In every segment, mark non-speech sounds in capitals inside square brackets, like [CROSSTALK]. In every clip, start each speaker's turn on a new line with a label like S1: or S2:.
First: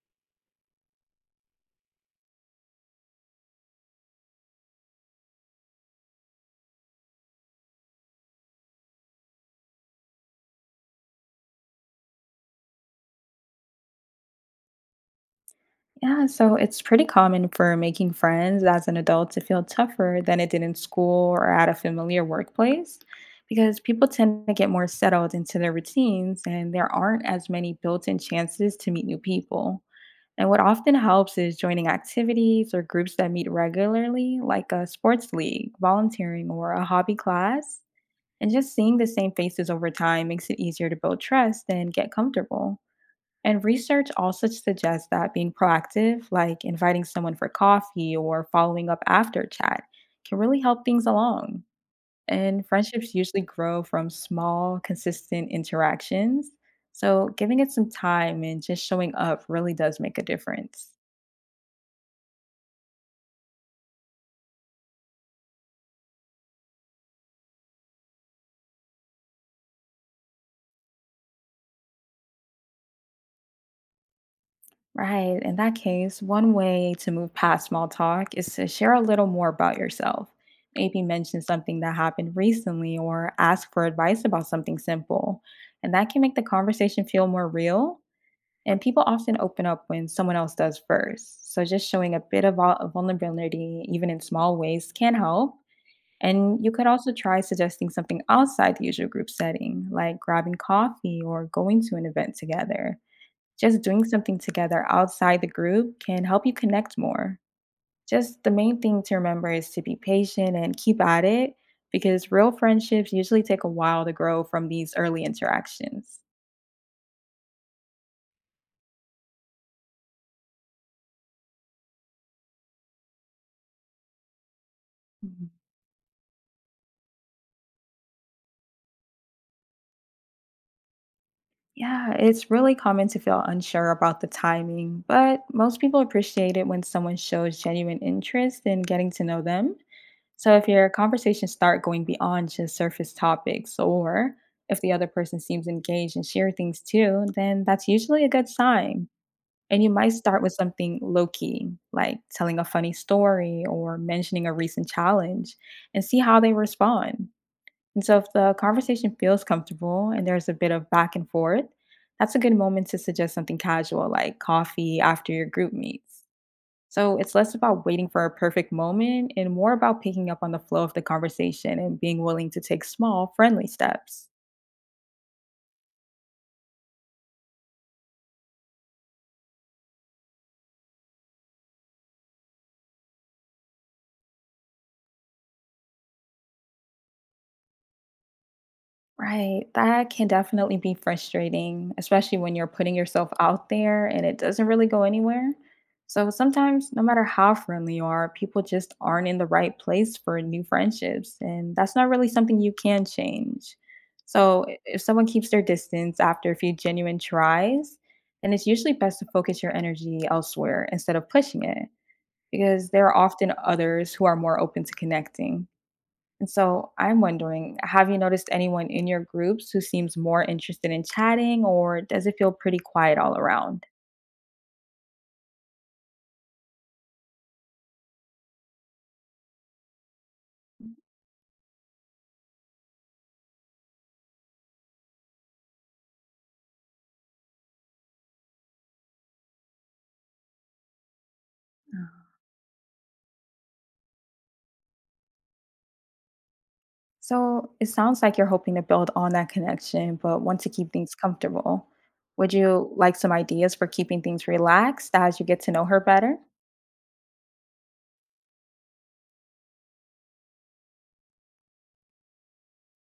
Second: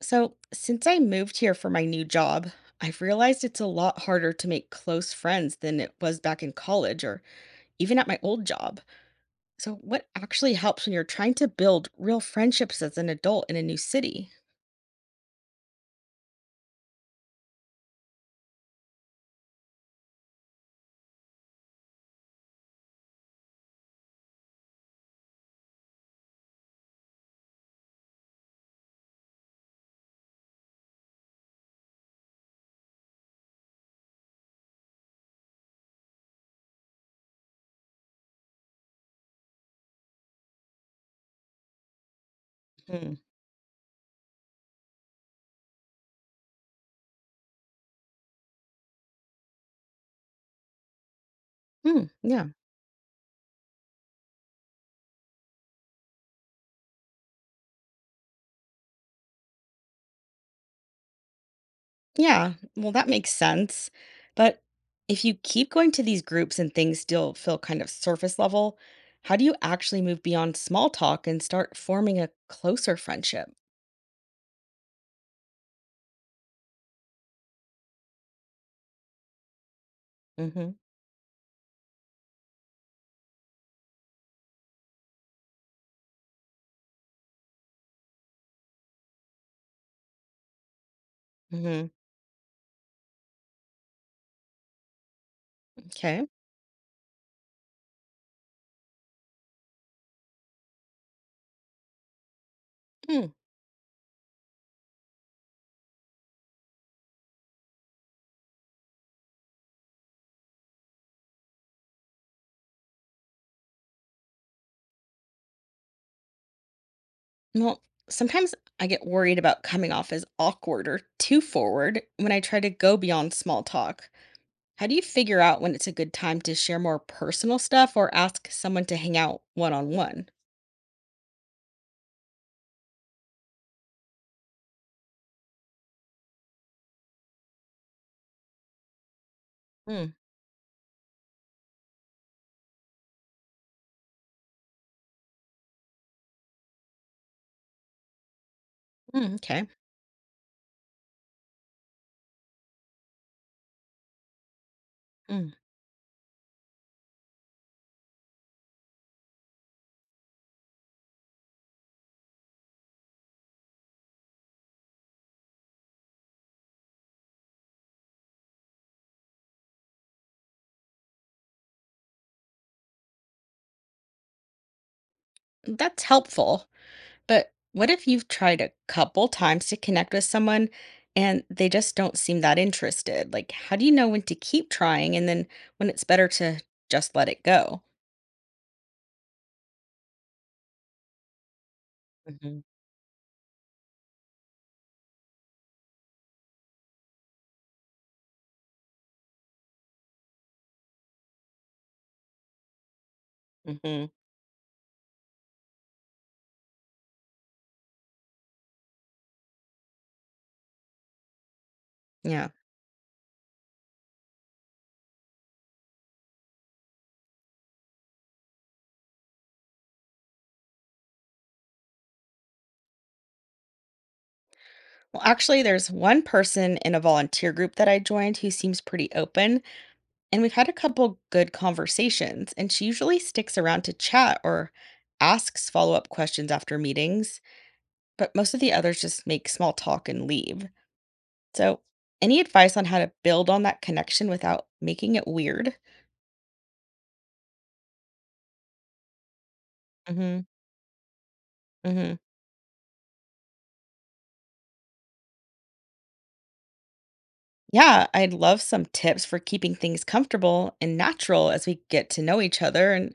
S1: So, since I moved here for my new job, I've realized it's a lot harder to make close friends than it was back in college or even at my old job. So, what actually helps when you're trying to build real friendships as an adult in a new city?
S2: Yeah, so it's pretty common for making friends as an adult to feel tougher than it did in school or at a familiar workplace because people tend to get more settled into their routines and there aren't as many built in chances to meet new people. And what often helps is joining activities or groups that meet regularly, like a sports league, volunteering, or a hobby class. And just seeing the same faces over time makes it easier to build trust and get comfortable.
S1: Hmm.
S2: And research also suggests that being proactive, like inviting someone for coffee or following up after chat, can really help things along.
S1: Hmm. Yeah.
S2: And friendships usually grow from small, consistent interactions. So, giving it some time and just showing up really does make a difference.
S1: Yeah, well, that makes sense. But if you keep going to these groups and things still feel kind of surface level, how do you actually move beyond small talk and start forming a closer friendship?
S2: Right. In that case, one way to move past small talk is to share a little more about yourself.
S1: Hmm,
S2: Maybe mention something that happened recently or ask for advice about something simple. And that can make the conversation feel more real. And people often open up when someone else does first. So
S1: hmm.
S2: just showing a bit of vulnerability, even in small ways, can help.
S1: Okay.
S2: And you could also try suggesting something outside the usual group setting, like grabbing coffee or going to an event together.
S1: Mm.
S2: Just doing something together outside the group can help you connect more. Just the main thing to remember is to be patient and keep at it because real friendships usually take a while to grow from these early interactions.
S1: Well, sometimes I get worried about coming off as awkward or too forward when I try to go beyond small talk. How do you figure
S2: Mhm.
S1: out when it's a good time to share more personal stuff or ask someone to hang out one on one?
S2: Yeah, it's really common to feel unsure about the timing, but most people appreciate it when someone shows genuine interest in getting to know them.
S1: Mm,
S2: So if your conversations start going beyond just surface topics, or if the other person seems engaged and share things too, then that's usually a good sign.
S1: mm, okay.
S2: And you might start with something low key, like telling a funny story or mentioning a recent
S1: Mm.
S2: challenge, and see how they respond. And so, if the conversation feels comfortable and there's a bit of back and forth, that's a good moment to suggest something casual like coffee after your group meets. So it's less about waiting for a perfect moment and more about picking up on the flow of the conversation and being willing to take small, friendly steps.
S1: That's helpful. But what if you've tried a couple times to connect with someone and they just don't seem that interested? Like, how do you know when to keep trying and then when it's better to just let it go?
S2: Right. That can definitely be frustrating, especially when
S1: Hmm,
S2: you're putting yourself out there and it doesn't really go anywhere. So sometimes, no matter how friendly you are, people just aren't in the right place for new friendships. And that's not really something you can change.
S1: hmm.
S2: So if someone keeps their distance after a few genuine tries, then it's usually best to focus your energy elsewhere instead of pushing it,
S1: Yeah.
S2: because there are often others who are more open to connecting. And so I'm wondering, have you noticed anyone in your groups who seems more interested in chatting, or does it feel pretty quiet all around?
S1: Well, actually, there's one person in a volunteer group that I joined who seems pretty open, and we've had a
S2: Mm.
S1: couple good conversations, and she usually sticks around to chat or asks follow up questions after meetings, but most of the others just make small talk and leave. So,
S2: Oh.
S1: any advice on how to build on that connection without making it weird?
S2: So it sounds like you're hoping to build on that connection, but
S1: Hmm,
S2: want to keep things comfortable.
S1: hmm.
S2: Would you like some ideas for keeping things relaxed as you get to know her better?
S1: Yeah, I'd love some tips for keeping things comfortable and natural as we get to know each other. And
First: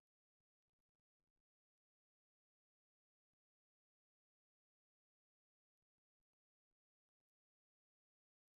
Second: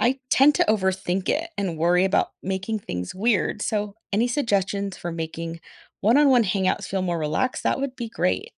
S1: I tend to overthink it and worry about making things weird. So, any suggestions for making one on one hangouts feel more relaxed? That would be great.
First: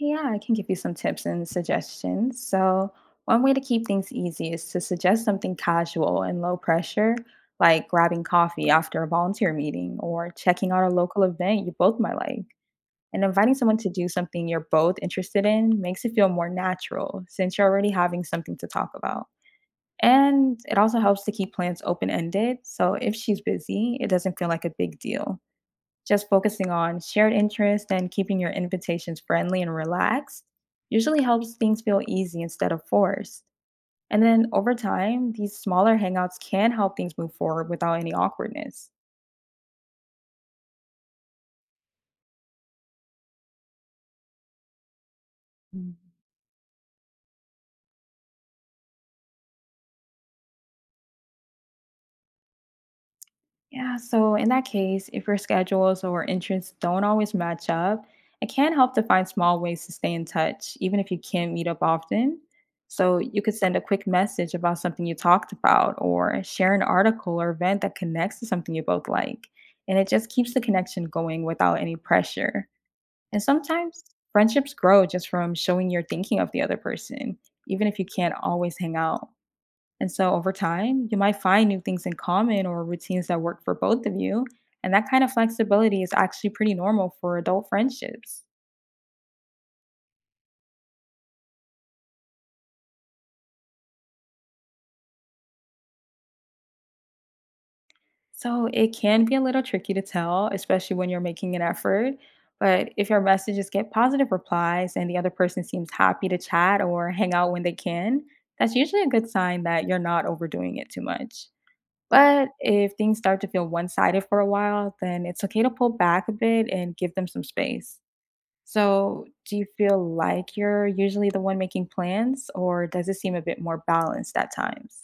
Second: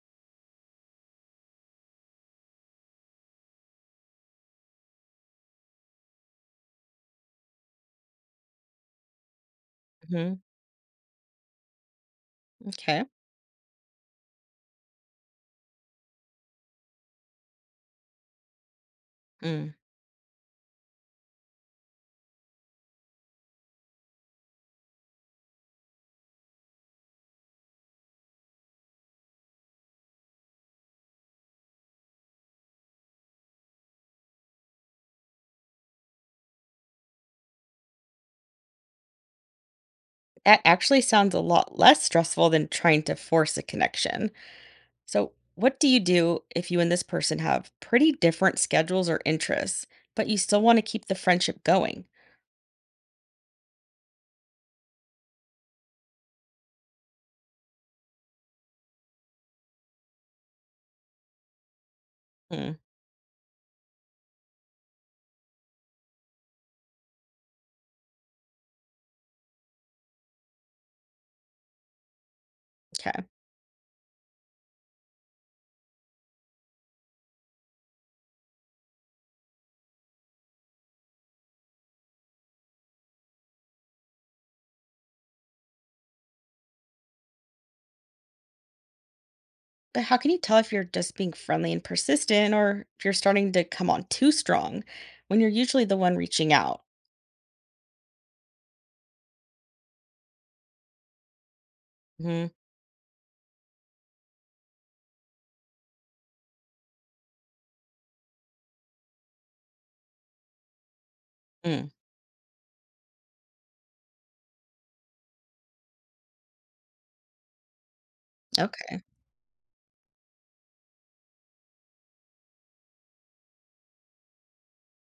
S2: Yeah, I can give you some tips and suggestions. So, one way to keep things easy is to suggest something casual and low pressure, like grabbing coffee after a volunteer meeting or
S1: Hmm.
S2: checking out a local event you both might like.
S1: Okay.
S2: And inviting someone to do something you're both interested in makes it feel more natural since you're already having something to talk about.
S1: Mm.
S2: And it also helps to keep plans open ended. So if she's busy, it doesn't feel like a big deal. Just focusing on shared interests and keeping your invitations friendly and relaxed usually helps things feel easy instead of forced. And then over time, these smaller hangouts can help things move forward without any awkwardness.
S1: That actually sounds a lot less stressful than trying to force a connection. So, what do you do if you and this person have pretty different schedules or interests, but you still want to keep the friendship going?
S2: Yeah, so in that case, if your schedules or interests don't always match up, it can help to find small ways to stay in touch, even if you can't meet up often.
S1: Hmm,
S2: So you could send a quick message about something you talked about, or share an article or event that connects to something you both like. And it just keeps the connection going without any pressure.
S1: okay.
S2: And sometimes friendships grow just from showing you're thinking of the other person, even if you can't always hang out. And so over time, you might find new things in common or routines that work for both of you. And that kind of flexibility is actually pretty normal for adult friendships.
S1: But how can you tell if you're just being friendly and persistent or if you're starting to come on too strong when you're usually the one reaching out?
S2: So it can be a little tricky to tell, especially when you're making an effort.
S1: Hmm.
S2: But if your messages get positive replies and the other person seems happy to chat or hang out when they can, that's usually a good sign that you're not overdoing it too much.
S1: Mm,
S2: But if things start to feel one sided for a while, then it's okay to pull back a bit and give them some space.
S1: okay.
S2: So, do you feel like you're usually the one making plans, or does it seem a bit more balanced at times?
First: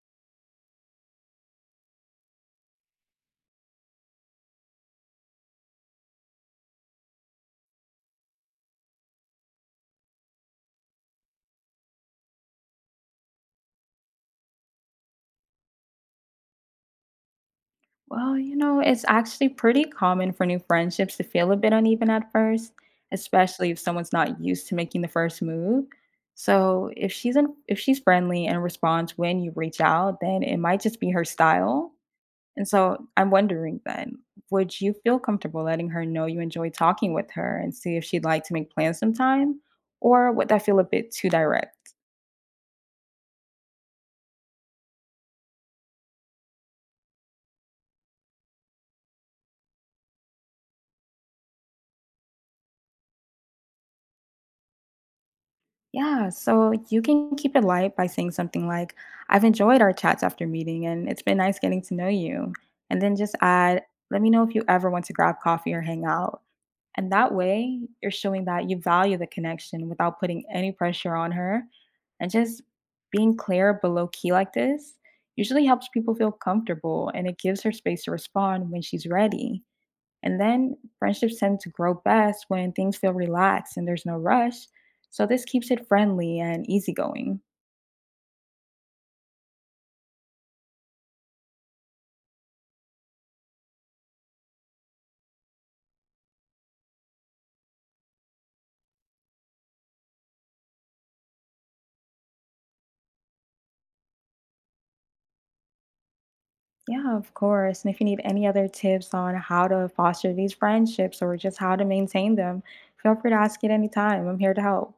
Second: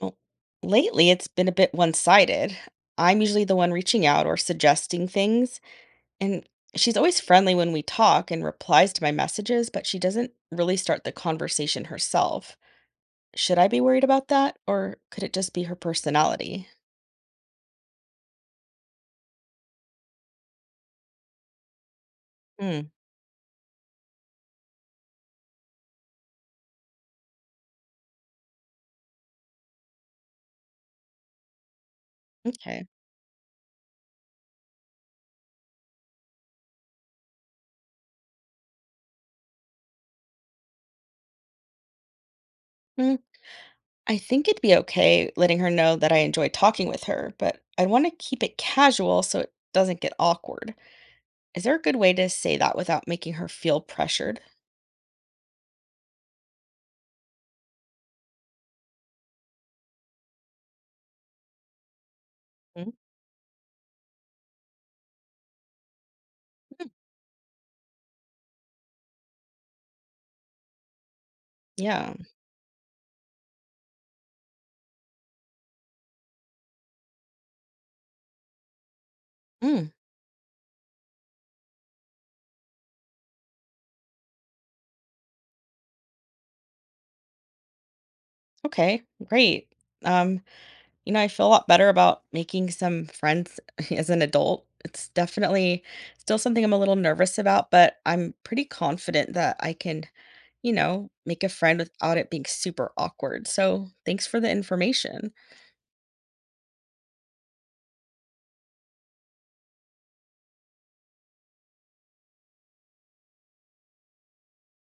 S1: Well, lately it's been a bit one sided. I'm usually the one reaching out or suggesting things. And she's always friendly when we talk and replies to my messages, but she doesn't really start the conversation herself. Should I be worried about that, or could it just be her personality?
S2: Well, you know, it's actually pretty common for new friendships to feel a bit uneven at first,
S1: Hmm.
S2: especially if someone's not used to making the first move. So, if she's friendly and responds when you reach out, then it might just be her style. And
S1: Okay.
S2: so I'm wondering then, would you feel comfortable letting her know you enjoy talking with her and see if she'd like to make plans sometime? Or would that feel a bit too direct?
S1: Mm, I think it'd be okay letting her know that I enjoy talking with her, but I would want to keep it casual so it doesn't get awkward. Is there a good way to say that without making her feel pressured?
S2: Yeah, so you can keep it light by saying something like, I've enjoyed our chats after meeting and it's been nice getting to know you.
S1: Mhm.
S2: And then just add, let me know if you ever want to grab coffee or hang out.
S1: Mm,
S2: And that way, you're showing that you value the connection without putting any pressure on her.
S1: yeah.
S2: And just being clear below key like this usually helps people feel comfortable and it gives her space to respond when she's ready.
S1: Mm,
S2: And then friendships tend to grow best when things feel relaxed and there's no rush. So this keeps it friendly and easygoing.
S1: okay. Great. Um, I feel a lot better about making some friends [LAUGHS] as an adult. It's definitely still something I'm a little nervous about, but I'm pretty confident that I can make a friend without it being super awkward. So thanks for the information.
S2: Yeah, of course. And if you need any other tips on how to foster these friendships or just how to maintain them, feel free to ask at any time. I'm here to help.